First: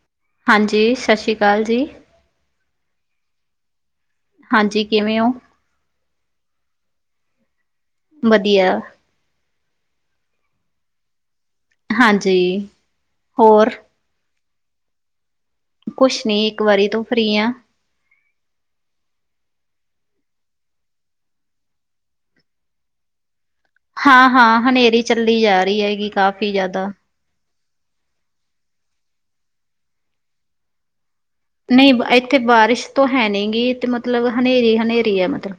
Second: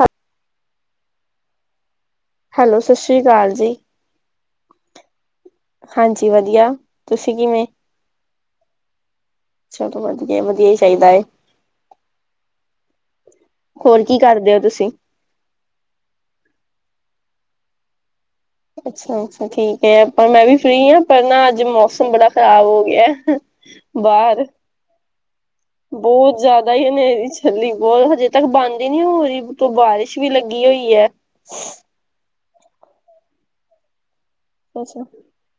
ਹਾਂ ਹਾਂਜੀ ਸਤਿ ਸ਼੍ਰੀ ਅਕਾਲ ਜੀ। ਹੈਲੋ ਸਤਿ ਸ਼੍ਰੀ ਅਕਾਲ ਜੀ। ਹਾਂਜੀ ਕਿਵੇਂ ਹੋ? ਹਾਂਜੀ ਵਧੀਆ ਤੁਸੀਂ ਕਿਵੇਂ? ਵਧੀਆ। ਚਲੋ ਵਧੀਆ, ਵਧੀਆ ਹੀ ਚਾਹੀਦਾ ਹੈ। ਹਾਂਜੀ ਹੋਰ। ਹੋਰ ਕੀ ਕਰਦੇ ਹੋ ਤੁਸੀਂ? ਕੁਛ ਨੀ ਇੱਕ ਵਾਰੀ ਤੋਂ ਫਰੀ ਆ। ਅੱਛਾ ਅੱਛਾ ਠੀਕ ਹੈ ਪਰ ਮੈਂ ਵੀ ਫਰੀ ਹਾਂ ਪਰ ਨਾ ਅੱਜ ਮੌਸਮ ਬੜਾ ਖ਼ਰਾਬ ਹੋ ਗਿਐ। ਹਾਂ, ਬਾਹਰ। ਹਾਂ ਹਨੇਰੀ ਚੱਲੀ ਜਾ ਰਹੀ ਹੈਗੀ ਬਹੁਤ ਕਾਫ਼ੀ ਜ਼ਿਆਦਾ ਹੀ ਹਨੇਰੀ 'ਚ ਚੱਲੀ ਬਹੁਤ ਹਜੇ ਤੱਕ ਬੰਦ ਹੀ ਨਹੀਂ ਹੋ ਰਹੀ, ਮਤਲਬ ਬਾਰਿਸ਼ ਵੀ ਲੱਗੀ ਹੋਈ ਹੈ। ਨਹੀਂ ਇੱਥੇ ਬਾਰਿਸ਼ ਤੋਂ ਹੈ ਨਹੀਂ ਗੀ ਤੇ ਮਤਲਬ ਹਨੇਰੀ। ਅੱਛਾ ਹਨੇਰੀ ਹੈ ਮਤਲਬ।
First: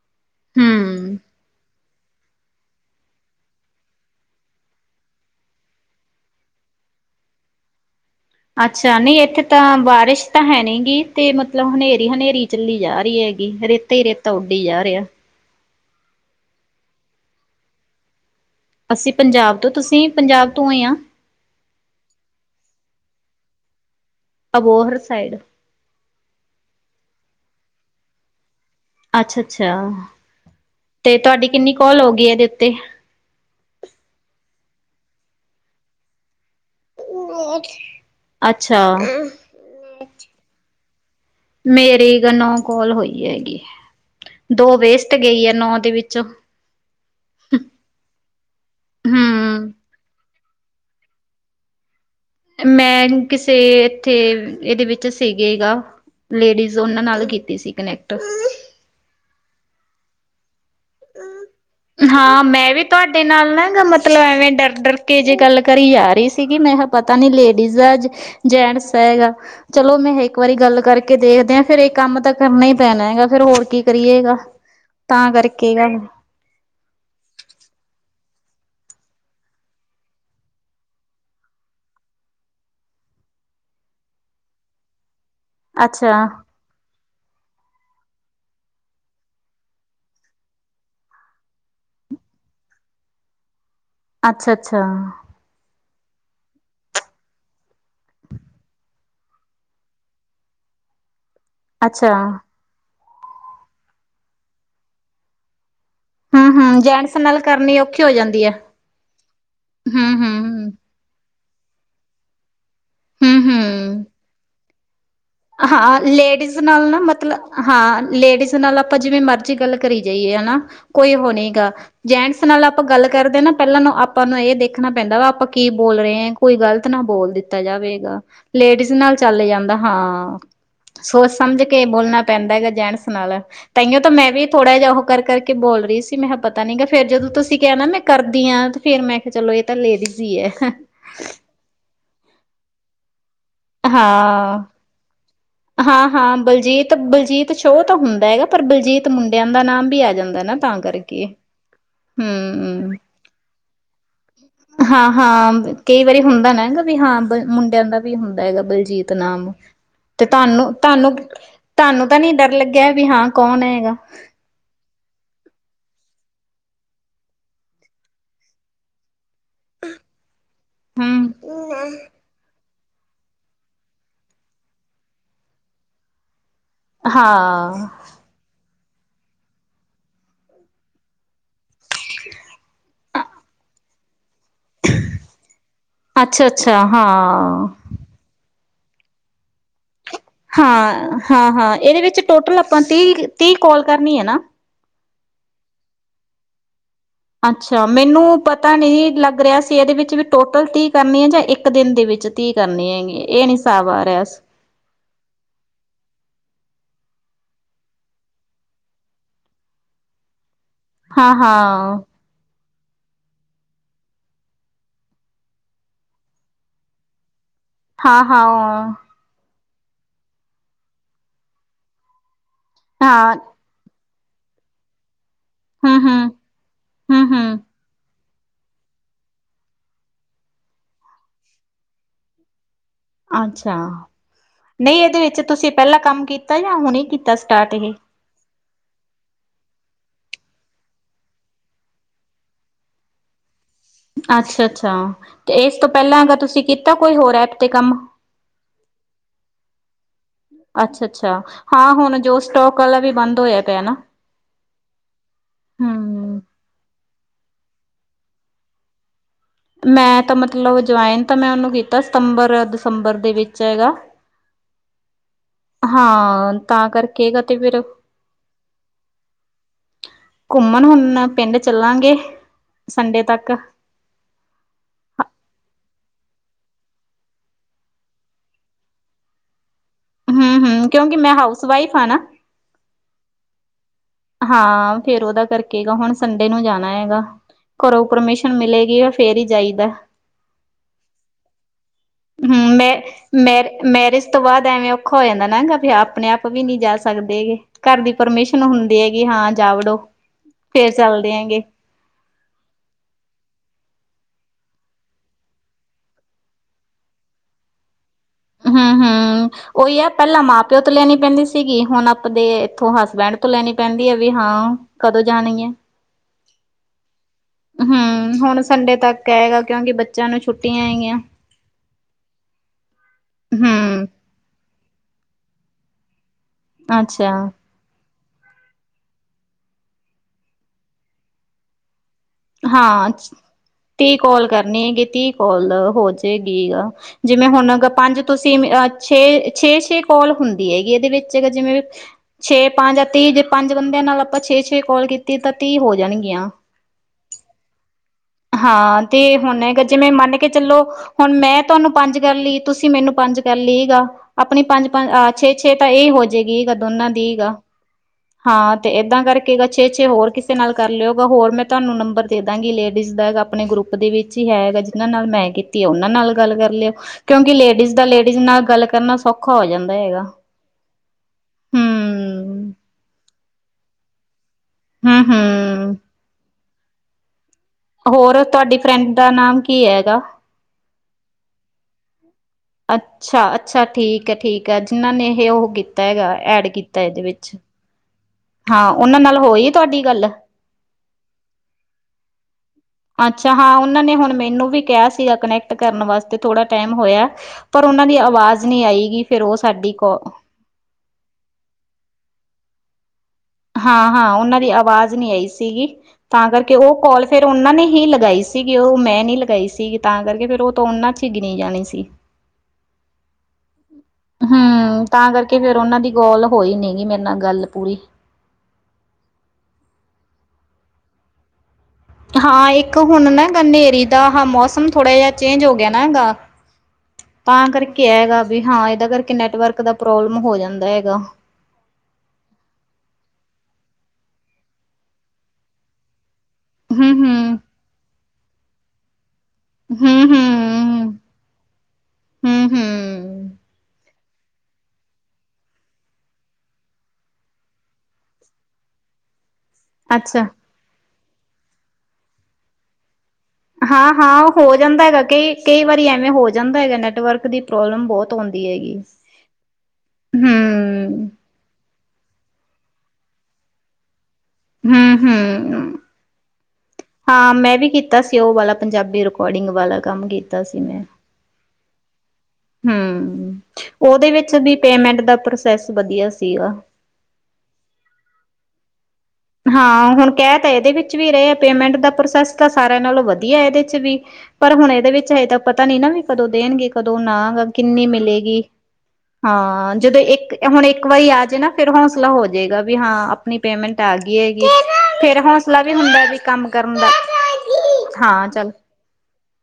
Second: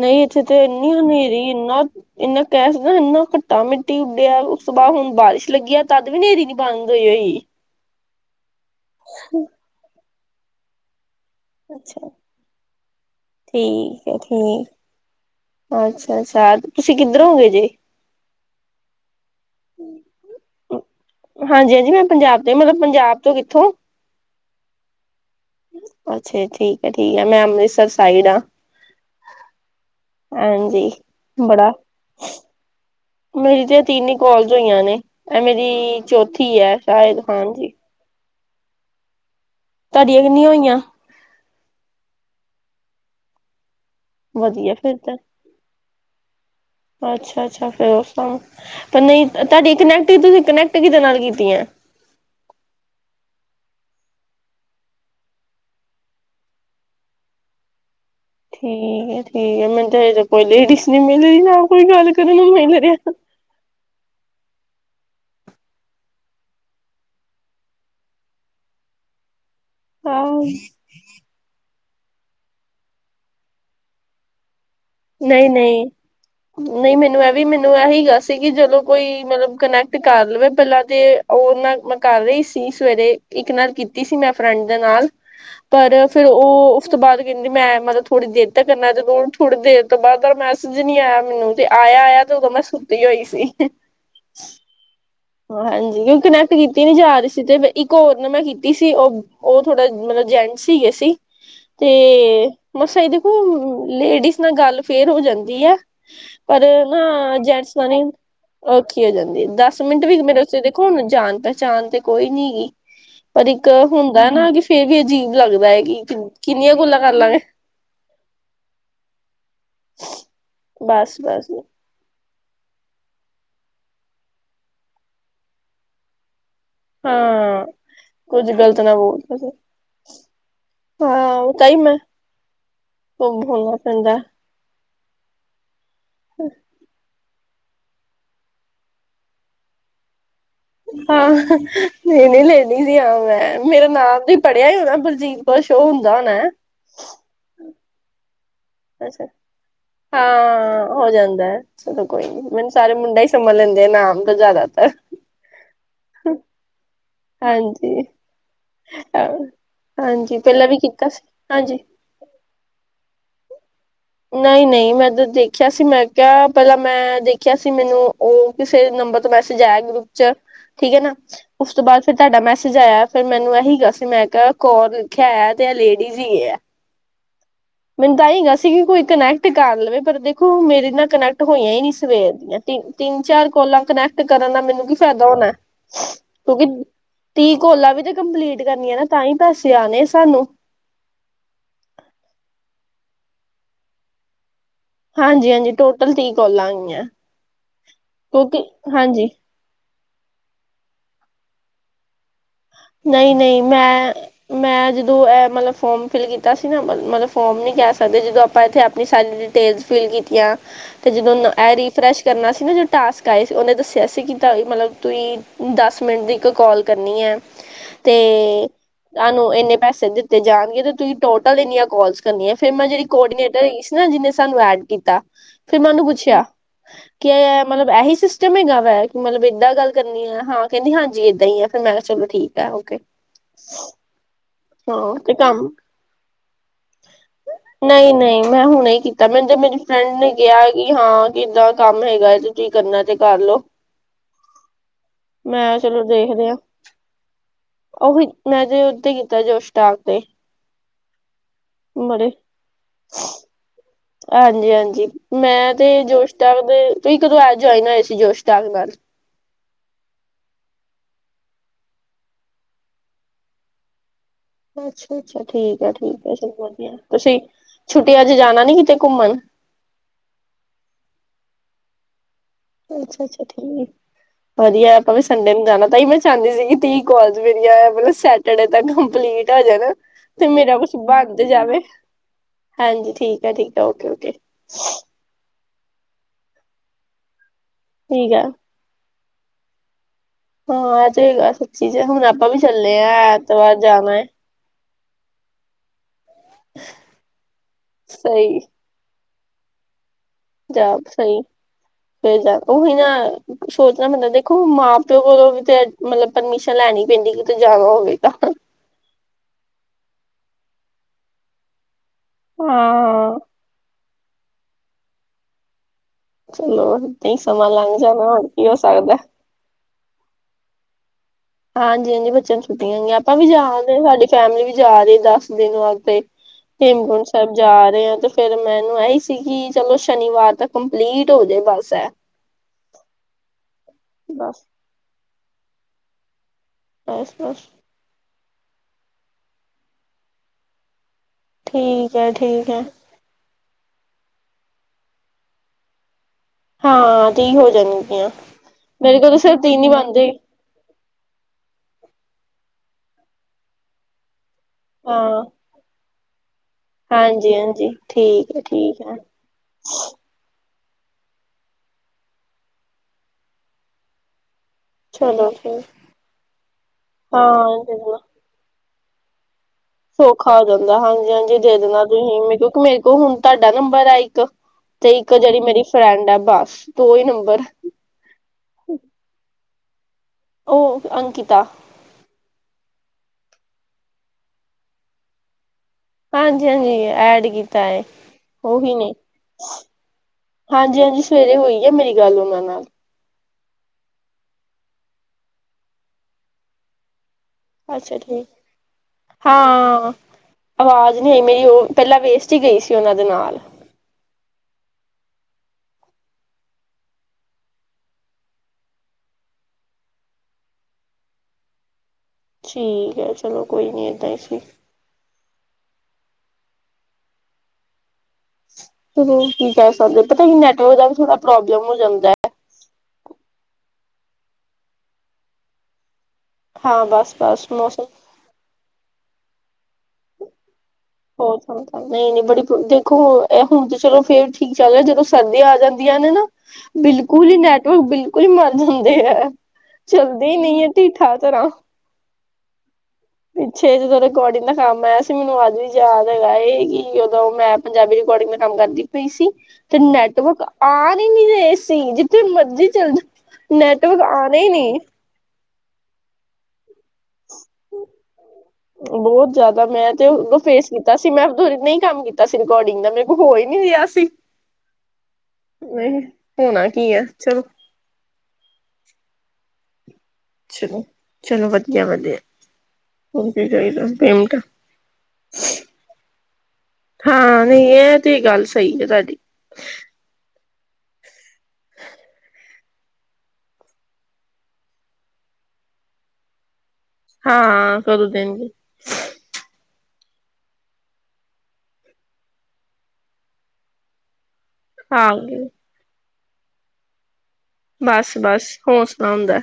ਨਹੀਂ ਇੱਥੇ ਤੇ ਇੰਨੀ ਹੂੰ। ਹਨੇਰੀ ਇੰਨਾ ਇੰਨਾ ਕਹਿ ਸਕਦਾ ਇੰਨਾ ਘੱਟਾ ਮਿੱਟੀ ਉੱਡਿਆ ਉਸ ਤੋਂ ਬਾਅਦ ਹੁਣ ਬਾਰਿਸ਼ ਲੱਗੀ ਆ ਤਦ ਵੀ ਹਨੇਰੀ ਨੀ ਬੰਦ ਹੋ ਹੀ। ਅੱਛਾ ਨਹੀਂ ਇੱਥੇ ਤਾਂ ਬਾਰਿਸ਼ ਤਾਂ ਹੈ ਨਹੀਂ ਗ ਤੇ ਮਤਲਬ ਹਨੇਰੀ ਅੱਛਾ ਹਨੇਰੀ ਚੱਲੀ ਜਾ ਰਹੀ ਹੈਗੀ। ਰੇਤਾ ਹੀਈ ਰੇਤਾ ਉੱਡ ਹੀ ਜਾ ਰਿਹਾ। ਅੱਛਾ ਅੱਛਾ ਤੁਸੀਂ ਕਿੱਧਰੋਂ ਗੇਏ ਜੇ ਅਸੀਂ ਪੰਜਾਬ ਤੋਂ ਤੁਸੀਂ ਪੰਜਾਬ ਤੋਂ ਆਏ ਹਾਂ। ਹਾਂਜੀ ਹਾਂਜੀ ਮੈਂ ਪੰਜਾਬ ਤੇ ਮਤਲਬ ਪੰਜਾਬ ਤੋਂ ਕਿੱਥੋਂ? ਅਬੋਹਰ ਸਾਈਡ। ਅੱਛਾ ਠੀਕ ਆ ਠੀਕ ਆ ਮੈਂ ਅੰਮ੍ਰਿਤਸਰ ਸਾਈਡ ਹਾਂ। ਅੱਛਾ ਅੱਛਾ ਹਾਂਜੀ ਤੇ ਤੁਹਾਡੀ ਬੜਾ ਕਿੰਨੀ ਕਾਲ ਹੋ ਗਈ ਇਹਦੇ ਉੱਤੇ। ਮੇਰੀ ਤੇ ਤਿੰਨ ਕੋਲਜ ਹੋਈਆਂ ਨੇ ਇਹ ਮੇਰੀ ਚੌਥੀ ਹੈ। ਸ਼ਾਇਦ ਹਾਂਜੀ। ਅੱਛਾ। ਤਾਡੀਆਂ ਕਿੰਨੀਆਂ ਹੋਈਆਂ? ਮੇਰੀ ਗਨੌ ਕੋਲ ਹੋਈ ਹੈਗੀ, ਵਧੀਆ ਦੋ ਫਿਰ ਵੇਸਟ ਗਈ ਹੈ ਨੌ ਦੇ ਵਿੱਚ ਚ ਅੱਛਾ ਅੱਛਾ ਫੇਰ ਉਸ ਹਿਸਾਬ ਨਾ, ਪਰ ਨਹੀਂ ਹਮ ਤੁਹਾਡੀ ਕਨੈਕਟ ਤੁਸੀਂ ਕਨੈਕਟ ਕਿਦੇ ਨਾਲ ਕੀਤੀਆਂ। ਮੈਂ ਕਿਸੇ ਇੱਥੇ, ਇਹਦੇ ਵਿੱਚ ਸੀਗੇ ਗਾ। ਲੇਡੀਜ਼ ਉਹਨਾਂ ਨਾਲ ਕੀਤੀ ਸੀ ਕਨੈਕਟ। ਠੀਕ ਹੈ ਠੀਕ ਹੈ ਮੈਨੂੰ ਤਾਂ ਕੋਈ ਲੇਡੀਸ ਨਹੀਂ ਮਿਲ ਰਹੀ ਨਾ ਕੋਈ ਗੱਲ ਕਰਨ ਹਾਂ ਨੂੰ ਮੈਂ ਮਿਲ ਵੀ ਰਿਹਾ। ਤੁਹਾਡੇ ਨਾਲ ਨਾ ਗਾ। ਮਤਲਬ ਐਵੇਂ ਡਰ-ਡਰ ਕੇ ਜੇ ਗੱਲ ਕਰੀ ਜਾ ਰਹੀ ਸੀਗੀ, ਮੈਂ ਕਿਹਾ ਪਤਾ ਨੀ ਲੇਡੀਜ਼ ਐ ਜਾਂ ਜੈਂਟਸ ਹੈਗਾ, ਚਲੋ ਮੈਂ ਇੱਕ ਆਹੋ ਵਾਰੀ ਗੱਲ ਕਰਕੇ ਕੇ ਦੇਖਦੇ ਹਾਂ ਫੇਰ ਇਹ ਕੰਮ ਤਾਂ ਕਰਨਾ ਹੀ ਪੈਣਾ ਹੈਗਾ, ਫੇਰ ਹੋਰ ਕੀ ਕਰੀਏਗਾ। ਤਾਂ ਨਹੀਂ ਕਰਕੇ ਗ ਨਹੀਂ। ਨਹੀਂ ਮੈਨੂੰ ਇਹ ਵੀ ਮੈਨੂੰ ਏ ਹੈਗਾ ਸੀ ਕਿ ਜਦੋਂ ਕੋਈ ਮਤਲਬ ਕਨੈਕਟ ਕਰ ਲਵੇ, ਪਹਿਲਾਂ ਤੇ ਉਹ ਨਾਲ ਮੈਂ ਕਰ ਰਹੀ ਸੀ ਸਵੇਰੇ, ਇੱਕ ਨਾਲ ਕੀਤੀ ਸੀ ਮੈਂ ਫਰੈਂਡ ਦੇ ਨਾਲ। ਪਰ ਅੱਛਾ ਫੇਰ ਉਹ ਉਸ ਤੋਂ ਬਾਅਦ ਕਹਿੰਦੀ ਮੈਂ ਮਤਲਬ ਥੋੜੀ ਦੇਰ ਤੱਕ ਕਰਨਾ, ਓਦੋਂ ਦੇਰ ਤੱਕ ਥੋੜ੍ਹੀ ਦੇਰ ਤੋਂ ਬਾਅਦ ਮੈਸੇਜ ਨੀ ਆਇਆ ਮੈਨੂੰ ਤੇ ਆਇਆ ਆਇਆ ਤੇ ਉਦੋਂ ਮੈਂ ਸੁੱਤੀ ਹੋਈ ਸੀ। ਅੱਛਾ ਅੱਛਾ। ਹਾਂਜੀ ਕਿਉਂਕਿ ਕਨੈਕਟ ਕੀਤੀ ਨੀ ਜਾ ਰਹੀ ਸੀ ਤੇ ਇੱਕ ਹੋਰ ਨੂੰ ਮੈਂ ਕੀਤੀ ਸੀ ਉਹ ਉਹ ਥੋੜਾ ਮਤਲਬ ਜੈਂਟਸ ਸੀਗੇ ਸੀ। ਤੇ ਅੱਛਾ ਮਸਾਂ ਇਹ ਦੇਖੋ ਲੇਡੀਜ਼ ਨਾਲ ਗੱਲ ਫੇਰ ਹੋ ਜਾਂਦੀ ਆ। ਪਰ ਹੂੰ-ਹੂੰ ਇਹ ਜੈਂਟਸ ਨਾ ਨਾਲ ਜੈਂਟਸ ਕਰਨੀ ਨਾਲ ਨੀ। ਔਖੀ ਹੋ ਜਾਂਦੀ ਐ ਔਖੀ ਹੋ ਜਾਂਦੀ। ਦਸ ਮਿੰਟ ਵੀ ਹੂੰ-ਹੂੰ, ਮੇਰੇ ਵਾਸਤੇ ਦੇਖੋ ਹੁਣ ਜਾਣ-ਪਹਿਚਾਣ ਤੇ ਕੋਈ ਨੀ ਹੀ, ਪਰ ਇੱਕ ਹੂੰ-ਹੂੰ। ਹੁੰਦਾ ਨਾ ਕਿਸ ਫੇਰ ਵੀ ਅਜੀਬ ਲੱਗਦਾ ਹੈ ਹਾਂ ਕਿ ਲੇਡੀਜ਼ ਕਿੰਨੀਆਂ ਨਾਲ ਨਾ ਕੋਲਾਂ ਕਰ ਲਾਂਗੇ। ਮਤਲਬ ਹਾਂ, ਲੇਡੀਜ਼ ਨਾਲ ਆਪਾਂ ਜਿਵੇਂ ਮਰਜ਼ੀ ਗੱਲ ਕਰੀ ਜਾਈਏ ਹਨਾ, ਕੋਈ ਬਸ ਉਹ ਬਸ ਨਹੀਂ ਗਾ। ਜੈਂਟਸ ਨਾਲ ਆਪਾਂ ਗੱਲ ਕਰਦੇ ਹਾਂ, ਨਾ ਪਹਿਲਾਂ ਆਪਾਂ ਨੂੰ ਇਹ ਦੇਖਣਾ ਪੈਂਦਾ ਵਾ ਆਪਾਂ ਕੀ ਬੋਲ ਰਹੇ ਹਾਂ ਕੋਈ ਗੱਲ ਪਤ ਨਾ ਬੋਲ ਦਿੱਤਾ ਹਾਂ ਜਾਵੇਗਾ, ਕੁੱਝ ਗ਼ਲਤ ਲੇਡੀਜ਼ ਨਾ ਨਾਲ ਚੱਲ ਬੋਲ ਜਾਂਦਾ ਹਾਂ। ਸੋਚ ਹਾਂ ਸਮਝ ਤਾਂਹੀ ਕੇ ਮੈਂ ਬੋਲਣਾ ਪੈਂਦਾ ਹੈਗਾ ਜਹਿਣਸ ਨਾਲ ਬੋਲਣਾ ਤਾਓ ਤਾਂ ਪੈਂਦਾ ਮੈਂ ਵੀ ਥੋੜਾ ਜਿਹਾ ਉਹ ਕਰਕੇ ਬੋਲ ਰਹੀ ਸੀ ਮੈਂ ਕਿਹਾ ਪਤਾ ਨੀਗਾ਼ੇਰ ਜਦੋਂ ਤੁਸੀਂ ਕਹਿਣਾ ਮੈਂ ਕਰਦੀ ਹਾਂ ਤੇ ਫੇਰ ਮੈਂ ਚਲੋ ਇਹ ਤਾਂ ਲੇਦੀਜ਼ ਹੀ ਹੈ ਹਾਂ ਇਹ ਨਹੀਂ ਲੈਣੀ ਸੀ ਆ ਮੈਂ ਮੇਰਾ ਨਾਮ ਤੇ ਹੀ ਹਾਂ ਪੜਿਆ ਹੀ ਹੋਣਾ ਬਲਜੀਤ ਕੁਰਸ਼ ਉਹ ਹੁੰਦਾ ਹਾਂ-ਹਾਂ ਹੋਣਾ ਬਲਜੀਤ ਬਲਜੀਤ ਸ਼ੋ ਤਾਂ ਹੁੰਦਾ ਹੈਗਾ ਪਰ ਬਲਜੀਤ ਅੱਛਾ ਮੁੰਡਿਆਂ ਦਾ ਨਾਮ ਵੀ ਆ ਜਾਂਦਾ ਨਾ ਤਾਂ ਹਾਂ ਹੋ ਕਰਕੇ ਜਾਂਦਾ ਹੈ ਚਲੋ ਕੋਈ ਨੀ ਮੈਨੂੰ ਸਾਰੇ ਮੁੰਡਾ ਹੀ ਸੰਭਰ ਲੈਂਦੇ ਆ ਨਾਮ ਤੋਂ ਜ਼ਿਆਦਾਤਰ ਹਾਂ ਹਾਂ ਕਈ ਵਾਰੀ ਹੁੰਦਾ ਨਾ ਹੈਗਾ ਵੀ ਹਾਂ ਮੁੰਡਿਆਂ ਹਾਂਜੀ ਦਾ ਵੀ ਹੁੰਦਾ ਹੈਗਾ ਬਲਜੀਤ ਨਾਮ ਤੇ ਹਾਂਜੀ ਪਹਿਲਾਂ ਤੁਹਾਨੂੰ ਵੀ ਕੀਤਾ ਤੁਹਾਨੂੰ ਸੀ ਹਾਂਜੀ ਤੁਹਾਨੂੰ ਪਤਾ ਨੀ ਡਰ ਲੱਗਿਆ ਵੀ ਹਾਂ ਕੌਣ ਹੈਗਾ ਨਹੀਂ ਨਹੀਂ ਮੈਂ ਤਾਂ ਦੇਖਿਆ ਸੀ, ਮੈਂ ਕਿਹਾ ਪਹਿਲਾਂ ਮੈਂ ਦੇਖਿਆ ਸੀ ਮੈਨੂੰ ਉਹ ਕਿਸੇ ਨੰਬਰ ਤੋਂ ਮੈਸੇਜ ਆਇਆ ਗਰੁੱਪ 'ਚ ਠੀਕ ਹੈ ਨਾ, ਹੂੰ ਉਸ ਤੋਂ ਬਾਅਦ ਫਿਰ ਤੁਹਾਡਾ ਮੈਸੇ ਸਜ ਆਇਆ, ਫਿਰ ਮੈਨੂੰ ਇਹੀ ਹੇਗਾ ਸੀ ਮੈਂ ਕਿਹਾ ਕੌਰ ਲਿਖਿਆ ਤੇ ਇਹ ਲੇਡੀਜ਼ ਹੀ ਹੈ। ਹਾਂ। ਮੈਨੂੰ ਤਾਂ ਐ ਹੀ ਸੀਗਾ ਕਿ ਕੋਈ ਕਨੈਕਟ ਕਰ ਲਵੇ, ਪਰ ਦੇਖੋ ਮੇਰੇ ਨਾਲ ਕਨੈਕਟ ਹੋਈਆਂ ਹੀ ਨਹੀਂ ਸਵੇਰ ਦੀਆਂ। ਤਿੰਨ-ਚਾਰ ਕੋਲਾਂ ਕਨੈਕਟ ਕਰਨ ਨਾਲ ਮੈਨੂੰ ਕੀ ਫਾਇਦਾ ਹੋਣਾ। ਕਿਉਂਕਿ ਅੱਛਾ-ਅੱਛਾ ਤੀਹ ਹਾਂ ਕੋੋਲਾਂ ਵੀ ਤੇ ਕੰਪਲੀਟ ਕਰਨੀ ਆ ਨਾ, ਤਾਂ ਹੀ ਪੈਸੇ ਆਉਣੇ ਸਾਨੂੰ। ਹਾਂ ਹਾਂ ਹਾਂ। ਇਹਦੇ ਵਿੱਚ ਟੋਟਲ ਆਪਾਂ ਤੀਹ-ਤੀਹ ਕੋਲਾਂ ਕਰਨੀ ਹੈ ਨਾ। ਹਾਂਜੀ-ਹਾਂਜੀ ਟੋਟਲ ਤੀਹ ਕੋਲਾਂ ਹੈਗੀਆਂ। ਅੱਛਾ, ਮੈਨੂੰ ਪਤਾ ਨਹੀਂ ਲੱਗ ਰਿਹਾ ਸੀ, ਇਹਦੇ ਵਿੱਚ ਵੀ ਟੋਟਲ ਤੀਹ ਕਰਨੀ ਹੈ ਜਾਂ ਇੱਕ ਦਿਨ ਦੇ ਵਿੱਚ ਤੀਹ ਕਰਨੀ ਹੈਗੀ ਨਹੀਂ ਇਹ ਨੀ ਨਹੀਂ ਸਮਝ ਆ ਮੈਂ ਰਿਹਾ ਸੀ। ਮੈਂ ਜਦੋਂ ਇਹ ਮਤਲਬ ਫੋਰਮ ਫਿਲ ਕੀਤਾ ਸੀ ਨਾ ਮ ਮਤਲਬ ਫੋਰਮ ਨਹੀਂ ਕਹਿ ਸਕਦੇ ਜਦੋਂ ਆਪਾਂ ਇੱਥੇ ਆਪਣੀ ਸੈਲੀ ਤੇਜ਼ ਫੀਲ ਕੀਤੀਆਂ ਅਤੇ ਜਦੋਂ ਹਾਂ ਹਾਂ ਇਹ ਰੀਫਰੈਸ਼ ਕਰਨਾ ਸੀ ਨਾ ਜੋ ਟਾਸਕ ਆਏ ਸੀ ਉਹਨੇ ਦੱਸਿਆ ਸੀ ਕਿ ਤਾਂ ਮਤਲਬ ਤੁਸੀਂ ਦਸ ਮਿੰਟ ਦੀ ਇੱਕ ਕੋਲ ਕਰਨੀ ਹੈ ਤੇ ਹਾਂ ਹਾਂ ਤੁਾਨੂੰ ਇੰਨੇ ਪੈਸੇ ਦਿੱਤੇ ਜਾਣਗੇ ਤੇ ਤੁਸੀਂ ਟੋਟਲ ਇੰਨੀਆਂ ਕੋਾਲ ੀ ਫੇਿਰ ਮੈਂ ਜਿਹੜੀ ਹਾਂ ਕੋਰਡੀਨੇਟਰ ਹੈਗੀ ਸੀ ਨਾ ਜਿਹਨੇ ਸਾਨੂੰ ਐਡ ਕੀਤਾ ਫਿਰ ਮੈਂ ਉਹਨੂੰ ਹਮ ਹਮ ਪੁੱਛਿਆ ਕਿ ਹਮ ਹਮ ਇਹ ਮਤਲਬ ਇਹੀ ਚਮੇਗਾ ਵੈ ਮਤਲਬ ਏਦਾਂ ਗੱਲ ਕਰਨੀ ਹੈ ਹਾਂ ਕਹਿੰਦੀ ਹਾਂਜੀ ਏਦਾਂ ਹੀ ਆ ਫਿਰ ਮੈਂ ਕਿਹਾ ਚਲੋ ਠੀਕ ਹੈ ਓ ਅੱਛਾ ਨਹੀਂ ਇਹਦੇ ਤੇ ਵਿੱਚ ਕੰਮ ਤੁਸੀਂ ਪਹਿਲਾਾਂ ਕੰਮ ਕੀਤਾ ਜਾਂ ਹੁਣ ਹੀ ਕੀਤਾ ਸਟਾਰਟ ਇਹ ਨਹੀਂ ਮੈਂ ਹੁਣੇ ਕੀਤਾ ਮੈ ਮੇਰੀ ਫਰੈਂਡ ਨੇ ਕਿਹਾ ਕਿ ਹਾਂ ਕਿੱਦਾਂ ਕੰਮ ਹੈਗਾ ਕਰਨਾ ਤੇ ਕਰ ਲੋ ਅੱਛਾ ਅੱਛਾ ਤੇ ਇਸ ਮੈਂ ਤੋਂ ਚਲੋ ਪਹਿਲਾਂ ਦੇਖਦੇ ਆ ਤੁਸੀਂ ਕੀਤਾ ਕੋਈ ਹੋਰ ਐਪ ਤੇ ਕੰਮ ਉਹੀ ਮੈਂ ਉੱਥਤੇ ਕੀਤਾ ਜਾ ਅੱਛਾ ਅੱਛਾ ਹਾਂ ਹੁਣ ਬੜੇ ਜੋ ਸਟੋਕ ਵਾਲਾ ਵੀ ਬੰਦ ਹੋਇਆ ਪਿਆ ਨਾ ਹਾਂਜੀ ਹਾਂਜੀ ਮੈਂ ਤੇ ਹਮ ਜੋਸ਼ਟਾਗ ਦੇ ਤੁਸੀਂ ਕਦੋਂ ਆ ਜੁਆਇਨ ਹੋਏ ਸੀ ਜੋਸ਼ਟਾਕ ਨਾਲ ਮੈਂ ਤਾਂ ਮਤਲਬ ਜੁਆਇਨ ਤਾਂ ਮੈਂ ਉਹਨੂੰ ਕੀਤਾ ਸਤੰਬਰ ਦਸੰਬਰ ਦੇ ਵਿੱਚ ਹੈਗਾ ਅੱਛਾ ਅੱਛਾ ਠੀਕ ਹੈ ਠੀਕ ਹਾਂ ਵਧ ਤਾਂ ਕਰਕੇ ਤੁਸੀਂ ਗਾ ਤੇ ਫਿਰ ਛੁੱਟਟੀ ਅ ਚ ਜਾਣਾ ਨੀ ਕਿਤੇ ਘੁੰਮਣ ਘੁੰਮਣ ਹੁਣ ਪਿੰਡ ਚੱਲਾਂਗੇ ਸੰਡੇ ਅੱਛਾ ਅੱਛਾ ਤੱਕ ਠੀਕ ਵਧੀਆ ਆਪਾਂ ਮ ਸੰਡੇ ਨੂੰ ਜਾਣਾ ਤਾਂ ਹੀ ਮੈਂ ਚਾਹੁੰਦੀ ਸੀ ਕਿ ਤੀ ਕੋਾਲਜ ਮੇਰੀਆਂ ਮਤਲਬ ਸੈਟਰਡੇ ਤ ਕੰਪਲੀਟ ਜਾਣਾ ਤੇ ਹੂੰ ਮੇਰਾ ਹੂੰ ਕੁਸ ਕਿਉਂਕਿ ਮੈਂ ਬੰਦ ਹਾਊਸ ਜਾਵੇ ਵਾਈਫ ਆ ਨਾ। ਹਾਂਜੀ ਠੀਕ ਆ ਠੀਕ ਆ ਓਕੇ ਓਕੇ ਹਾਂ ਫੇਰ ਉਹਦਾ ਕਰਕੇ ਹੁਣ ਸੰਡੇ ਨੂੰ ਜਾਣਾ ਹੈਗਾ, ਘਰੋਂ ਠੀਕ ਹੈ ਪਰਮਿਸ਼ਨ ਮਿਲੇਗੀ ਫੇਰ ਹੀ ਜਾਈਦਾ। ਹਾਂ ਇਹ ਤੇ ਹੈਗਾ ਆ ਸੱਚੀ ਚ, ਹੁਣ ਆਪਾਂ ਹੂੰ ਵੀ ਮੈਂ ਚੱਲੇ ਆ ਮੈ ਐਤਵਾਰ ਜਾਣਾ ਐ। ਮੈਰਿਜ ਤੋਂ ਬਾਅਦ ਐਵੇਂ ਔਖਾ ਹੋ ਜਾਂਦਾ ਏ ਨਾ ਕਦੇ ਆਪਣੇ ਆਪ ਵੀ ਨੀ ਜਾ ਸਕਦੇ ਹੈਗੇ, ਘਰ ਦੀ ਸਹੀ ਪਰਮਿਸ਼ਨ ਹੁੰ ਹੈਗੀ ਹਾਂ ਜਾ ਵੜੋ ਜਾ ਫੇਰ ਚੱਲਦੇ ਸਹੀ ਹੈਗੇ। ਫੇਰ ਜਾ, ਉਹੀ ਨਾ ਸੋਚਣਾ ਪੈਂਦਾ ਦੇਖੋ ਮਾਂ-ਪਿਓ ਕੋਲੋਂ ਵੀ ਤੇ ਮਤਲਬ ਪਰਮਿਸ਼ਨ ਲੈਣੀ ਪੈਂਦੀ ਕਿਤੇ ਜਾਣਾ ਹੋਵੇ ਤਾਂ। ਹੂੰ-ਹੂੰ, ਓਹੀ ਐ ਪੈਲਾਂ ਮਾਂ-ਪਿਓ ਤੋਂ ਲੈਣੀ ਪੈਂਦੀ ਸੀਗੀ, ਹੁਣ ਅਪ ਤੇ ਏਥੋਂ ਹਸਬੈਂਡ ਹਾਂ ਤੋਂ ਲੈਣੀ ਪੈਂਦੀ ਏ ਵੀ ਹਾਂ ਕਦੋਂ ਜਾਣੀ ਏ। ਚਲੋ ਏਦਾਂ ਹੀ ਸਮਾਂ ਲੰਘ ਜਾਣਾ ਹੂੰ, ਹੋਰ ਹੁਣ ਕੀ ਹੋ ਸੰਡੇ ਸਕਦਾ ਤੱਕ ਕੈਏਗਾ ਕਿਉਂਕਿ ਬੱਚਿਆਂ ਨੂੰ ਛੁੱਟੀਆਂ ਹੈਗੀਆਂ। ਹਾਂਜੀ-ਹਾਂਜੀ, ਬੱਚਿਆਂ ਨੂੰ ਛੁੱਟੀਆਂ ਹੈਗੀਆਂ, ਆਪਾਂ ਵੀ ਜਾ ਰੇ ਆ ਹੂੰ, ਸਾਡੀ ਫੈਮਿਲੀ ਵੀ ਜਾ ਰੀ ਏ, ਦਸ ਦਿਨ ਵਾਸਤੇ। ਤੇ ਹਿਮਕੁੰਟ ਅੱਛਾ ਸਾਹਿਬ ਜਾ ਰਹੇ ਆ ਤੇ ਫਿਰ ਮੈਨੂੰ ਐਹੀ ਸੀ ਕਿ ਚਲੋ ਸ਼ਨੀਵਾਰ ਤਾਂ ਕੰਪਲੀਟ ਹੋਜੇ ਬਸ ਐ। ਹਾਂ, ਤੀਹ ਕੋਲ ਬਸ ਕਰਨੀ ਹੈਗੀ ਏ, ਤੀਹ ਕੋਲ ਹੋ ਜੇਗੀ। ਬਸ ਜਿਵੇਂ ਬਸ ਹੁਣ ਅਗਰ ਪੰਜ ਤੁਸੀਂ‌, ਅ ਛੇ, ਛੇ-ਛੇ ਕੋਲ ਹੁੰਦੀ ਹੈਗੀ ਐਦੇ ਵੇਚ। ਚਗੈ ਜਿਵੇਂ ਵੀ ਠੀਕ ਹੈ ਛੇ, ਠੀਕ ਹੈ ਪੰਜ ਤੀਹ ਜੇ ਪੰਜ ਬੰਦਿਆਂ ਨਾਲ ਆਪਾਂ ਛੇ-ਛੇ ਕਾਲ ਕੀਤੀ ਤਾਂ ਤੀਹ ਹੋ ਜਾਣਗੀਆਂ। ਹਾਂ, ਤੀਹ ਹੋ ਜਾਣਗੀਆਂ। ਹਾਂ ਮੇਰੇ ਕੋਲ ਤੀਹ ਤਾਂ ਹੁਣ ਸਿਰਫ ਤਿੰਨ ਹੀ ਜਿਵੇਂ ਬਣ ਜਾਏ ਮੰਨ ਕੇ ਚਲੋ ਹੁਣ ਮੈਂ ਤੁਹਾਨੂੰ ਪੰਜ ਕਰ ਲਈ, ਤੁਸੀਂ ਮੈਨੂੰ ਪੰਜ ਕਰ ਲਈ ਗ ਆਪਣੀ ਪੰਜ-ਪੰਜ ਆ ਹਾਂ ਛੇਛ ਤਾਂ ਇਹ ਹੋ ਜਾਏਗੀ ਗ ਦੋਨਾਂ ਦੀ ਹਾਂਜੀ ਗ ਹਾਂਜੀ ਠੀਕ ਹੈ ਹਾਂ ਤੇ ਠੀਕ ਹੈ ਏਦਾਂ ਕਰਕੇ ਗਾ ਛੇ-ਛੇ ਹੋਰ ਕਿਸੇ ਨਾਲ ਕਰਿਓਗਾ ਹੋਰ ਮੈਂ ਤੁਹਾਨੂੰ ਨੰਬਰ ਦੇ ਦਾਂਗੀ ਲੇਡੀਜ਼ ਦਾ ਆਪਣੇ ਗਰੁੱਪ ਦੇ ਵਿੱਚ ਹੀ ਹੈਗਾ। ਜਿੰਨਾ ਨਾਲ ਚਲੋ ਮੈਂ ਕੀਤੀ ਠੀਕ ਆ, ਉਹਨਾਂ ਨਾਲ ਗੱਲ ਕਰ ਲਿਓ ਕਿਉਂਕਿ ਹਾਂ ਲੇਡੀਜ਼ ਦੇ ਦਾ ਦੇਣਾ ਲੇਡੀਜ਼ ਨਾਲ ਗੱਲ ਕਰਨਾ ਸੌਖਾ ਹੋ ਜਾਂਦਾ ਐ। ਸੌਖਾ ਹੋ ਜਾਂਦਾ। ਹਾਂਜੀ-ਹਾਂਜੀ ਜੇ ਦੇ ਨਾਲ ਤੁਸੀ ਮ ਮੇਰੇ ਕੋਲ ਹੁਣ ਤੁਹਾਡਾ ਨੰਬਰ ਹੈ ਇੱਕ ਤੇ ਹੂੰ ਇੱਕ ਜਿਹੜੀ ਮੇਰੀ ਹੂੰ ਫਰੈਂਡ ਹੈ ਬਸ ਦੋ ਹੀ ਨੰਬਰ ਹੋਰ ਤੁਹਾਡੀ ਫਰੈਂਡ ਦਾ ਨਾਮ ਕੀ ਹੈ ਹੈਗਾ? ਔ ਅੰਕਿਤਾ। ਅੱਛਾ-ਅੱਛਾ, ਠੀਕ ਐ ਠੀਕ ਐ ਜਿਨਾਂ ਨੇ ਏ ਓ ਤੈਗਾ, ਐਡ ਹਾਂਜੀ ਹਾਂਜੀ ਕੀਤਾ ਐਦੇ ਐਡ ਵੇਚ। ਕੀਤਾ ਹੈ ਹਾਂ, ਔਨਾਂ ਨਾਲ ਹੋਈ ਏ ਤੁਆਡੀ ਗੱਲ? ਹਾਂਜੀ-ਹਾਂਜੀ, ਸਵੇਰੇ ਹੋਈ ਐ ਮੇਰੀ ਗੱਲ ਉਨਾਂ ਨਾਲ। ਅੱਛਾ ਹਾਂ, ਔਨਾਂ ਨੇ ਹੁਣ ਮੈਨੂੰ ਵੀ ਕਿਹਾ ਸੀਗਾ ਕਨੈਕਟ ਕਰਨ ਵਾਸਤੇ ਥੋੜਾ ਟਾਈਮ ਹੋਯਾ। ਪਰ ਔਨਾਂ ਦੀ ਅੱਛਾ ਠੀਕ ਆਵਾਜ਼ ਨੀ ਆਈਗੀ, ਫੇਰ ਓਹ ਸਾਡੀ ਹਾਂ ਕੋ ਆਵਾਜ਼ ਨ੍ਹੀਂ ਆਈ, ਮੇਰੀ ਓਹ ਪੈਲਾਂ ਵੇਸਟ ਹੀ ਗਈ ਸੀ ਓਹਨਾਂ ਦੇ ਨਾਲ। ਹਾਂ-ਹਾਂ, ਔਨਾਂ ਦੀ ਆਵਾਜ਼ ਨੀ ਆਈ ਸੀਗੀ। ਤਾਂ ਕਰਕੇ ਔ ਕੋਲ ਫੇਰ ਉਨਾਂ ਨੇ ਹੀ ਲਗਾਈ ਸੀਗੀ ਓਹ ਮੈਂ ਨੀ ਲਗਾਈ ਸੀਗੀ ਤਾਂ ਕਰਕੇ ਫੇਰ ਓਹ ਤਾਂ ਐਨਾਂ। ਕਿ ਗਿਣੀ ਜਾਣੀ ਸੀ। ਠੀਕ ਐ ਚਲੋ ਕੋਈ ਨੀ ਏਦਾਂ ਹੀ ਸੀ। ਹੂੰ ਤਾਂ ਕਰਕੇ ਫੇਰ ਓਨਾਂ ਦੀ ਗੋਲ ਹੋਈ ਨੀ ਗੀ ਮੇਰੇ ਨਾਲ ਗੱਲ ਪੂਰੀ,। ਕਿਧਰੋ ਹੁਣ ਕੈ ਸਕਦੇ, ਪਤਾ ਕੀ ਨੈਟਵਰਕ ਦਾ ਵੀ ਥੋੜਾ ਪ੍ਰੋਬਲਮ ਹੋ ਜਾਂਦਾ ਐ। ਹਾਂ, ਇੱਕ ਹੁਣ ਨਾ ਗਾ ਨੇਰੀ ਦਾ ਹਾਂ ਮੌਸਮ ਥੋੜਾ ਜਾ ਚੇਂਜ ਹੋ ਗਿਆ ਨਾ ਹੈਗਾ। ਹਾਂ ਬਸ ਤਾਂ ਬਸ ਮੌਸਮ ਕਰਕੇ ਐ ਹੈਗਾ ਬੀ ਹਾਂ ਐਦਾ ਕਰਕੇ ਨੈਟਵਰਕ ਦਾ ਪ੍ਰੋਬਲਮ ਹੋ ਜਾਂਦਾ ਹੈਗਾ। ਹੋ ਸਕਦਾ ਐ। ਨਈ-ਨਈ ਬੜੀ ਪ੍ਰ ਦੇਖੋ ਐਹ ਹੁਣ ਤੇ ਚਲੋ ਫੇਰ ਠੀਕ ਚੱਲ ਰਿਹਾ, ਜਦੋਂ ਸਰਦੀਆਂ ਆ ਜਾਂਦੀਆਂ ਨੇ ਨਾ ਹੂੰ ਬਿਲਕੁਲ ਹੀ ਹੂੰ ਨੈਟਵਰਕ ਬਿਲਕੁਲ ਹੀ ਮਰ ਜਾਂਦੇ ਆ, ਹੂੰ ਚਲਦੇ ਹੀ ਨੀ ਐ। ਹੂੰ ਢੀਠਾਂ ਤਰ੍ਹਾਂ, ਹੂੰ ਹੂੰ ਪਿੱਛੇ ਜਦੋਂ ਰਿਕੋਡਿੰਗ ਦਾ ਕੰਮ ਆਯਾ ਸੀ, ਮੈਨੂੰ ਅੱਜ ਵੀ ਯਾਦ ਹੈਗਾ ਏ ਕਿ ਔਦੋਂ ਮੈਂ ਪੰਜਾਬੀ ਰਿਕੋਡਿੰਗ ਦਾ ਕੰਮ ਕਰਦੀ ਪਈ ਸੀ ਤੇ ਅੱਛਾ ਨੈਟਵਰਕ ਆ ਨੀ ਨੀ ਰਹੇ ਸੀ, ਜਿਧਰ ਮਰਜ਼ੀ ਚਲੇ ਜਾਓ। ਹਾਂ-ਹਾਂ, ਓਹ ਹੋ ਜਾਂਦਾ ਹੈਗਾ। ਕਈ-ਕਈ ਵਾਰੀ ਐਵੇਂ ਹੋ ਜਾਂਦਾ ਹੈਗਾ ਨੈਟਵਰਕ। ਦੀ ਪ੍ਰੋਬਲਮ ਬਹੁਤ ਆਉਂਦੀ ਹੈਗੀ। ਬੋਤ ਜਿਆਦਾ ਮੈਂ ਤੇ ਉਦੋਂ ਫੇਸ ਕੀਤਾ ਹੂੰ ਸੀ ਮੈਂ ਉਧੇ ਹੀ ਨਹੀਂ। ਕੰਮ ਕੀਤਾ ਸੀ ਰਿਕੋਰਡਿੰਗ ਦਾ ਮੇਰੇ ਕੋ ਹੋ ਈ ਨੀ ਰਿਆ ਸੀ। ਹੂੰ ਹੂੰ, ਨਹੀਂ ਹੋਣਾ ਕੀ ਹੈ ਹਾਂ ਚਲੋ ਮੈਂ ਵੀ ਕੀਤ ਕੀਤਾ ਸੀ, ਓਹ ਵਾਲਾ ਪੰਜਾਬੀ ਰਿਕੋਂਰਡਿੰਗ ਵਾਲਾ ਕੰਮ ਕੀਤ ਚਲੋ ਚਲੋ, ਵਧੀਅ ਯੈ ਵਧੀਐ। ਹੂੰ ਉਹਦੇ ਵਿੱਚ ਵੀ ਪੇਮੈਂਟ ਦਾ ਪ੍ਰੋਸੈਸ ਵਧੀਆ ਸੀਗਾ। ਹਾਂ ਨਹੀਂ ਇਹ ਤੇ ਗੱਲ ਸਹੀ ਹੈ ਤੁਹਾਡੀ। ਹਾਂ ਹੁਣ ਕਹਿ ਤਾਂ ਇਹਦੇ ਵਿੱਚ ਵੀ ਰਹੇ ਆ ਪੇਮੈਂਟ ਦਾ ਪ੍ਰੋਸੈਸ ਤਾਂ ਸਾਰਿਆਂ ਨਾਲੋਂ ਵਧੀਆ ਇਹਦੇ ਚ ਵੀ। ਪਰ ਹੁਣ ਇਹਦੇ ਵਿੱਚ ਹਜੇ ਤਾਂ ਪਤਾ ਨਹੀਂ ਨਾ ਵੀ ਕਦੋਂ ਦੇਣਗੇ ਕਦੋਂ ਨਾ ਗ ਕਿੰਨੀ ਮਿਲੇਗੀ। ਹ। ਹਾਂ ਜਦੋਂ ਇੱਕ ਹੁਣ ਇੱਕ ਵਾਰੀ ਆ ਜਾੇ ਨਾ ਫਿਰ ਹੌਸਲਾ ਹੋ ਜਾਏਗਾ ਵੀ ਹਾਂ ਆਪਣੀ ਪੇਮੈਂਟ। ਗਈ ਹੈਗੀ ਫੇਿਰ ਆਗੇ ਹੌਸਲਾ ਵੀ ਹੁੰਦਾ ਵੀ ਕੰਮ ਕਰਨ ਦਾ। ਬਸ ਹਾਂ ਬਸ ਚੱਲ ਹੋਰ ਸੁਣਾ ਹੁੰਦਾ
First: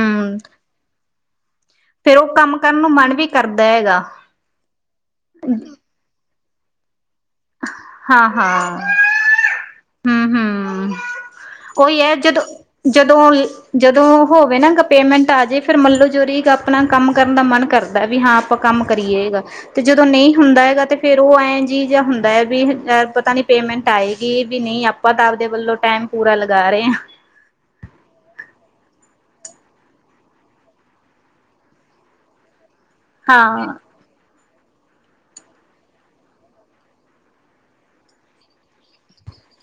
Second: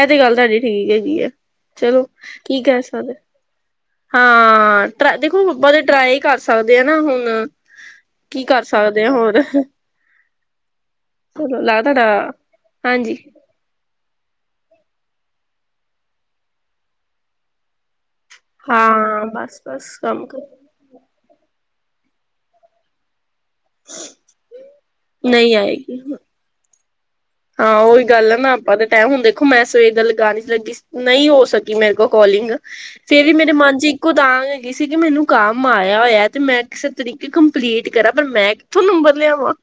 ਇਹ ਤੇ ਗੱਲ ਤੁਹਾਡੀ ਠੀਕ ਹੈਗੀ ਆ ਚਲੋ ਫੇਰ ਉਹ ਕੰਮ ਕੀ ਕਰਨ ਕਹਿ ਨੂੰ ਮਨ ਸਕਦੇ। ਵੀ ਕਰਦਾ ਹੈਗਾ ਹਾਂ ਟ ਦੇਖੋ ਤੇ ਟ੍ਰਾਈ ਕਰ ਸਕਦੇ ਆ ਨਾ ਹੁਣ। ਕੀ ਕਰ ਸਕਦੇ ਹਾ, ਹੋਰ? ਹੂੰ ਹੂੰ, ਚਲੋ ਲੱਗਦਾ ਓਈ ਹੈ ਤੁਹਾਡਾ ਜਦ ਜਦੋਂ ਹਾਂਜੀ ਜਦੋਂ ਔ ਹੋਵੇ ਨਾ ਗ ਪੇਮੈਂਟ ਆ ਜੇ ਫੇਰ ਮੰਲੋ ਜੋਰੀ ਚ ਅਪਣਾ ਕੰਮ ਕਰਨ ਦਾ ਮਨ ਕਰ ਹੰਦਾ ਵੀ ਹਾਂ ਅਪਾਂ ਕੰਮ ਹਾਂ ਕਰੀਏਗਾ ਬਸ ਤੇ ਬਸ ਜਦੋਂ ਕੰਮ ਨਹੀਂ ਕਰ ਹੁੰਦਾ ਹੈਗਾ ਤੇ ਫੇਰ ਉਹ ਐਂ ਜੀ ਜਹਾ ਹੁੰਦਾ ਐ। ਵੀ ਪਤਾ ਨੀ ਪੇਮੈਂਟ ਆਏਗੀ ਵੀ ਨਹੀਂ। ਆਪਾਂ ਤਾਂ ਆਪਦੇ ਨਹੀਂ ਵੱਲੋਂ ਆਏਗੀ ਟਾਈਮ ਪੂਰਾ ਲਗਾ ਰਹੇ ਹਾਂ। ਹਾਂ, ਓਹੀ ਗੱਲ ਹੈ ਨਾ ਆਪਾਂ ਤੇ ਟੈਮ ਹੁਣ ਦੇਖੋ ਮੈਂ ਸਵੇਰ ਦਾ ਲਗਾਣ ਹੀ ਲੱਗੀ ਸ ਨਹੀਂ ਹੋ ਸਕੀ ਮੇਰੇ ਕੋਲ ਕੋਲਿੰਗ, ਫੇਰ ਵੀ ਮੇਰੇ ਹਾਂ ਮਨ ਚ ਕੋਦਾਨ ਹੈਗੀ ਸੀ ਕਿ ਮੈਨੂੰ ਕੰਮ ਆਇਆ ਹੋਇਆ ਤੇ ਮੈਂ ਕਿਸੇ ਤਰੀਕੇ ਕੰਪਲੀਟ ਕਰਾਂ। ਪਰ ਮੈਂ ਥੋਂ ਨੰਬਰ ਲਿਆਵਾਂ?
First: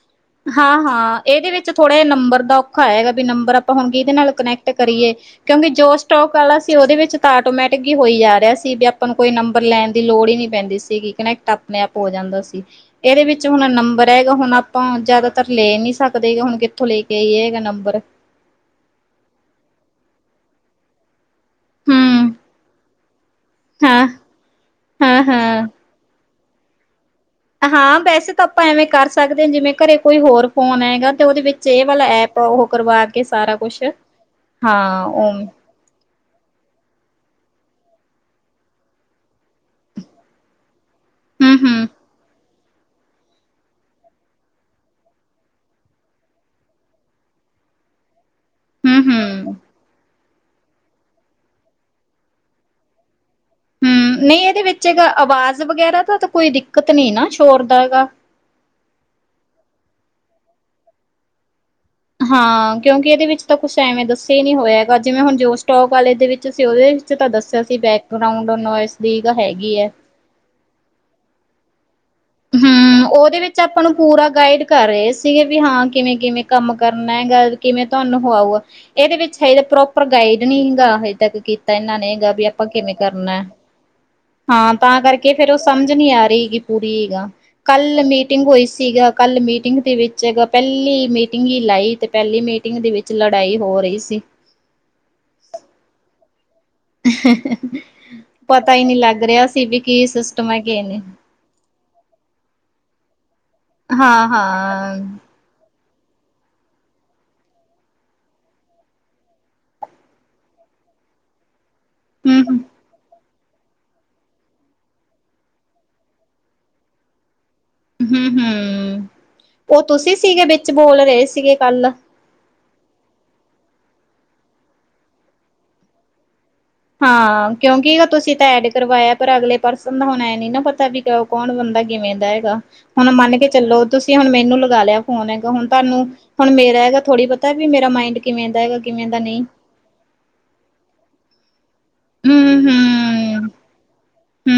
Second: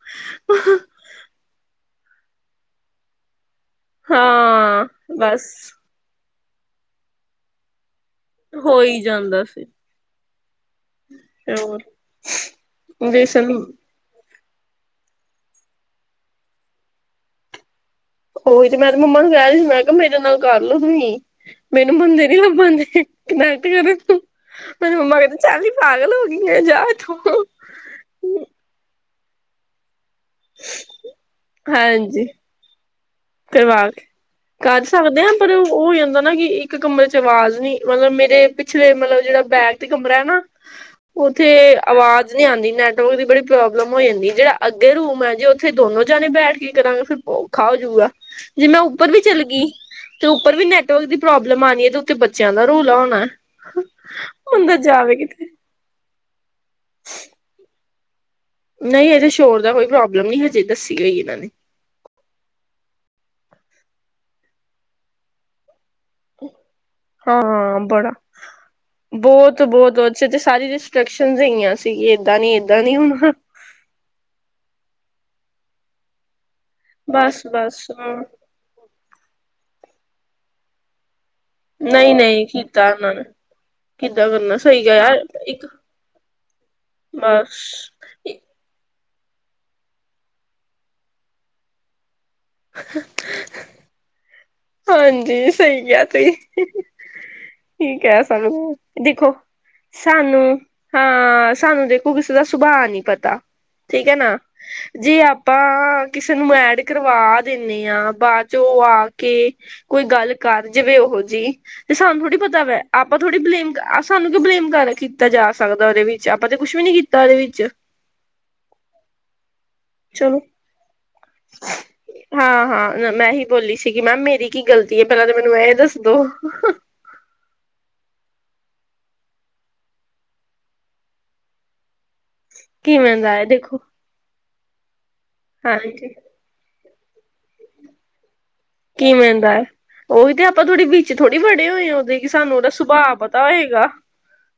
ਹਾਂ ਹਾਂ, ਐਦੇ ਵਿੱਚ ਥੋੜ੍ਹੇ ਜੇ ਨੰਬਰ ਦਾ ਔਖਾ ਹੈਗਾ ਬੀ ਨੰਬਰ ਅ ਤੇ ਹੋਣ ਕਿਦੇ ਨਾਲ ਕਨੈਕਟ ਹਾਂ ਕਰੀਏ? ਬਸ ਕਿਉਂਕਿ ਜੋ ਸਟੋਕ ਆਲਾ ਸੀ ਔਦੇ ਵਿੱਚ ਤਾਂ ਆਟੋਮੈਟਿਕ ਹੀ ਹੋਈ ਜਾਰ ਵੈ ਸੀ ਹੋ ਬੀ ਹੀ ਅਪਾਂ ਨੂੰ ਕੋਈ ਜਾਂਦਾ ਨੰਬਰ ਸੀ ਲੈਣ ਦੀ ਲੋੜ ਹੀ ਨਹੀਂ ਪੈਂਦੀ ਸੀਗੀ ਕਨੈਕਟ ਹੋਰ ਆਪਣੇ ਆਪ ਹੋ ਜਾਂਦਾ ਸੀ ਇਹਦੇ ਵਿੱਚ ਬੇਸਨ ਹੁਣ ਨੰਬਰ ਹੈਗਾ ਹੁਣ। ਆਪਾਂ ਜ਼ਿਆਦਾਤਰ ਲੈ ਨੀ ਸਕਦੇ ਹੁਣ ਕਿੱਥੋਂ ਲੈ ਕੇ ਆਈਏਗਾ ਨੰਬਰ। ਉ ਓਹੀ ਤੇ ਮੈਂ ਤੇ ਮੰਮਾ ਨੂੰ ਕਹਿ ਰਹੀ ਸੀ ਮੈਂ ਕਿਹਾ ਮੇਰੇ ਨਾਲ ਕਰਲੋ ਤੁਸੀਂ। ਮੈਨੂੰ ਮੁੰਦੇ ਹੂੰ ਨੀ ਲੱਬਣ ਦਏ ਮੈਂ ਕਿ ਕਰਾ ਹਾਂ। ਤੂੰ। ਮੈਨੂੰ ਮੰਮਾ ਕਹਿੰਦੇ ਚੱਲ ਹਾਂ-ਹਾਂ। ਹੀ ਪਾਗਲ ਹੋ ਗਈ ਹੈ ਇਥੋਂ ਤੂੰ। ਹਾਂ ਵੈਸੇ ਤਾਂ ਆਪਾਂ ਐਵੇਂ ਕਰ ਸਕਦੇ ਹਾਂ ਜਿਵੇਂ ਘਰੇ ਕੋਈ ਹੋਰ। ਫੋਨ ਹੈਏਗਾ ਤੇ ਉਹਦੇ ਵਿੱਚ ਇਹ ਵਾਲਾ ਹਾਂਜੀ ਐਪ ਉਹ ਕਰਵਾ ਕੇ। ਕੇ ਸਾਰਾ ਕੁਛ ਹਾਂ ਹੁਣ। ਓਹੀ ਹੁੰਦਾ ਨਾ ਕਿ ਇੱਕ ਕਮਰੇ ਚ ਆਵਾਜ਼ ਨੀ ਮਤਲਬ ਮੇਰੇ ਪਿਛਲੇ ਮਤਲਬ ਜਿਹੜਾ ਬੈਗ। ਉਥੇ ਕਮਰਾ ਹੈ ਨਾ ਉੱਥੇ ਹੂੰ-ਹੂੰ, ਆਵਾਜ਼। ਆਵਾਜ਼ ਨੀ ਆਉਂਦੀ ਨੈਟਵਰਕ ਦੀ ਬੜੀ ਪ੍ਰੋਬਲਮ ਹੋ ਜਾਂਦੀ ਜਿਹੜਾ ਅੱਗੇ ਰੂਮ ਹੈ ਜੇ ਉੱਥੇ ਦੋਨੋ ਜਣੇ ਬੈਠ ਕੇ ਕਰਾਂਗੇ ਫਿਰਰ ਪਾਓ। ਔਖਾ ਹੋਜੂਗਾ ਜੇ ਮੈਂ ਉੱਪਰ ਵੀ ਚੱਲ ਹੂੰ-ਹੂੰ। ਗਈ ਤੇ ਉੱਪਰ ਵੀ ਨੈਟਵਰਕ ਦੀ ਪ੍ਰੋਬਲਮ ਆਣੀ ਹੈ ਤੇ ਉਥੇ ਬੱਚਿਆਂ ਦਾ ਰੋਲ ਹੋਣਾ। ਹਮ ਨਹੀਂ ਇਹਦੇ ਬੰਦਾ ਵਿੱਚ ਹੈਗਾ ਜਾਵੇ ਕਿਤੇ ਆਵਾਜ਼ ਵਗੈਰਾ ਦਾ ਤਾਂ ਕੋਈ ਦਿੱਕਤ ਨਹੀ ਨਾ ਸ਼ੋਰ ਦਾ ਹੈਗਾ। ਨਹੀਂ ਇਹਦੇ ਸ਼ੋਰ ਦਾ ਕੋਈ ਪ੍ਰੋਬਲਮ ਨਹੀਂ ਹਜੇ ਦੱਸੀ ਗਈ ਇਹਨਾਂ ਨੇ। ਹਾਂ ਕਿਉਂਕਿ ਇਹਦੇ ਵਿੱਚ ਤਾਂ ਕੁਛ ਐਵੇਂ ਦੱਸਿਆ ਹੀ ਨੀ ਹੋਇਆਗਾ ਜਿਵੇਂ ਹੁਣ ਜੋਸ਼। ਸਟੋਕ ਵਾਲੇ ਦੇ ਵਿੱਚ ਸੀ ਉਹਦੇ ਵਿੱਚ ਤਾਂ ਦੱਸਿਆ ਸੀ ਹਾਂ ਬੜਾ ਬੈਕਗਰਾਂਡ ਨੋਇਸ ਦੀ ਹੈਗੀ ਹੈ। ਅੱਛ ਤੇ ਸਾਰੀ ਰਿਸਟਰ੍ਰਕਸ਼ਨ ਹੈਗੀਆਂ ਸੀਗੀ ਏਦਾਂ ਨੀ ਇਦਾਂ ਨੀ ਹੁਣ। ਇਸਚੇ ਆਪਾਂ ਨੂੰ ਪੂਰਾ ਗਾਈਡ ਕਰ ਰਹੇ ਸੀਗੇ ਵੀ ਹਾਂ ਕਿਵੇਂ ਕਿਵੇਂ। ਕੰਮ ਕਰਨਾ ਹੈ ਬਸ ਗਾ ਕਿਵੇਂ ਬਸ ਹਾਂ ਤੁਹਾਨੂੰ ਖਾਓ ਊਗਾ। ਇਹਦੇ ਵਿੱਚ ਹਜੇ ਤ ਪ੍ਰੋਪਰ ਗਾਈਡ ਨਹੀਂ ਹੈਗਾ ਹਜੇ ਤੱਕ ਕੀਤਾ ਇਹਨਾਂ ਨੇ ਨਹੀਂ ਹੈਗਾ ਵੀ ਨਹੀਂ ਆਪਾਂ ਕੀਤਾ ਕਿਵੇਂ ਉਹਨਾਂ ਨੇ ਕਰਨਾ। ਕਿੱਦਾਂ ਕਰਨਾ ਹਾਂ ਸਹੀ ਕਿਹਾ ਤਾਂ ਯਾਰ ਕਰਕੇ ਫੇਰ ਉਹ ਇੱਕ ਸਮਝ ਨਹੀਂ ਆ ਰਹੀ ਗ ਪੂਰੀ ਗ ਬਸ ਕੱਲ ਮੀਟਿੰਗ। ਹੋਈ ਸੀਗਾ ਕੱਲ ਮੀਟਿੰਗ ਦੇ ਵਿੱਚ ਹੈਗਾ ਪਹਿਲੀ ਮੀਟਿੰਗ ਹੀ ਲਾਈ ਤੇ। ਪਹਿਲੀ ਮੀਟਿੰਗ ਦੇ ਵਿੱਚ ਲੜਾਈ ਹੋ ਰਹੀ ਸੀ। ਹਾਂਜੀ, ਸਹੀ ਕਿਹਾ ਤੁਸੀ। ਕੀ ਕਹਿ ਸੱਕਦੇ ਪਤਾ ਹੀ ਨਹੀਂ ਹੈ ਲੱਗ ਦੇਖੋ ਰਿਹਾ ਸੀ ਵੀ ਕੀ ਸਾਨੂੰ ਸਿਸਟਮ ਹੈ ਕਿ ਨਹੀਂ ਹਾਂ, ਸਾਨੂੰ ਦੇਖੋ। ਕਿਸੇ ਦਾ ਸੁਬਾਹ ਆ ਨਹੀਂ ਪਤਾ ਠੀਕ ਹੈ ਹਾਂ ਨਾ ਹਾਂ। ਜੀ ਆਪ ਤਾਂ ਕਿਸੇ ਨੂੰ ਮੈਂ ਐਡ ਕਰਵਾ ਦਿਨੀਂ ਹਾਂ, ਬਾਅਦ ਚ ਉਹ ਆ ਕੇ ਕੋਈ ਗੱਲ ਕਰ ਜਾਵੇ ਉਹੋ ਜਿ ਤੇ ਸਾਨੂੰ ਥੋੜੀ ਹੂੰ ਹੂੰ ਪਤਾ ਵਾ ਆਪਾਂ ਥੋੜੀ ਬਲੇਮ ਸਾਨੂੰ ਕਿ ਬਲੇਮ ਕਰ ਕੀਤਾ ਜਾ ਸਕਦਾ, ਉਹਦੇ ਵਿੱਚ ਆਪਾਂ ਤੇ ਕੁਛ ਵੀ ਨੀ ਕੀਤਾ ਉਹਦੇ ਵਿੱਚ। ਹੂੰ-ਹੂੰ, ਉਹ ਤੁਸੀਂ ਸੀਗੇ ਵਿੱਚ ਬੋਲ ਰਹੇ ਸੀਗੇ ਕੱਲ। ਹਾਂ-ਹਾਂ, ਮੈਂ ਹੀ ਬੋਲੀ ਸੀਗੀ ਮੈਮ ਮੇਰੀ ਕੀ ਗ਼ਲਤੀ ਹੈ ਪਹਿਲਾਂ ਤਾਂ ਮੈਨੂੰ ਇਹ ਦੱਸਦੋ। ਹਾਂ, ਕਿਉਂਕਿ ਤੁਸੀਂ ਤਾਂ ਐਡ ਕਰਵਾਇਆ ਪਰ ਅਗਲੇ ਪਰਸਨ ਦਾ ਹੁਣ ਇਹ ਨੀ ਨਾ ਪਤਾ ਵੀ ਉ ਕੌਣ ਬੰਦਾ ਕਿਵੇਂ ਦਾ ਹੈਗਾ ਹੁਣ ਕਿਵੇਂ ਦਾ ਮੰਨ ਹੈ ਕੇ ਦੇਖੋ ਚਲੋ। ਤੁਸੀਂ ਹੁਣ ਮੈਨੂੰ ਲਗਾ ਲਿਆ ਫੋਨ ਹੈਗਾ ਹੁਣ ਤੁਹਾਨੂੰ ਹਾਂਜੀ ਹੁਣ ਮੇਰਾ ਹੈਗਾ ਥੋੜ੍ਹੀ ਪਤਾ ਵੀ ਮੇਰਾ ਮਾਇੰਡ ਕਿਵੇਂ ਆਦਾ ਹੈਗਾ? ਕਿਵੇਂ ਦਾ ਹੈ, ਉਹੀ ਤੇ ਆਪਾਂ ਥੋੜੀ ਵਿੱਚ ਥੋੜੀ ਵੜੇ ਹੋਏ ਉਹਦੇ ਕਿ ਹੂੰ ਸਾਨੂੰ ਉਹਦਾ ਸੁਭਾਅ ਪਤਾ ਹੂੰ ਹੋਏਗਾ? ਹੂੰ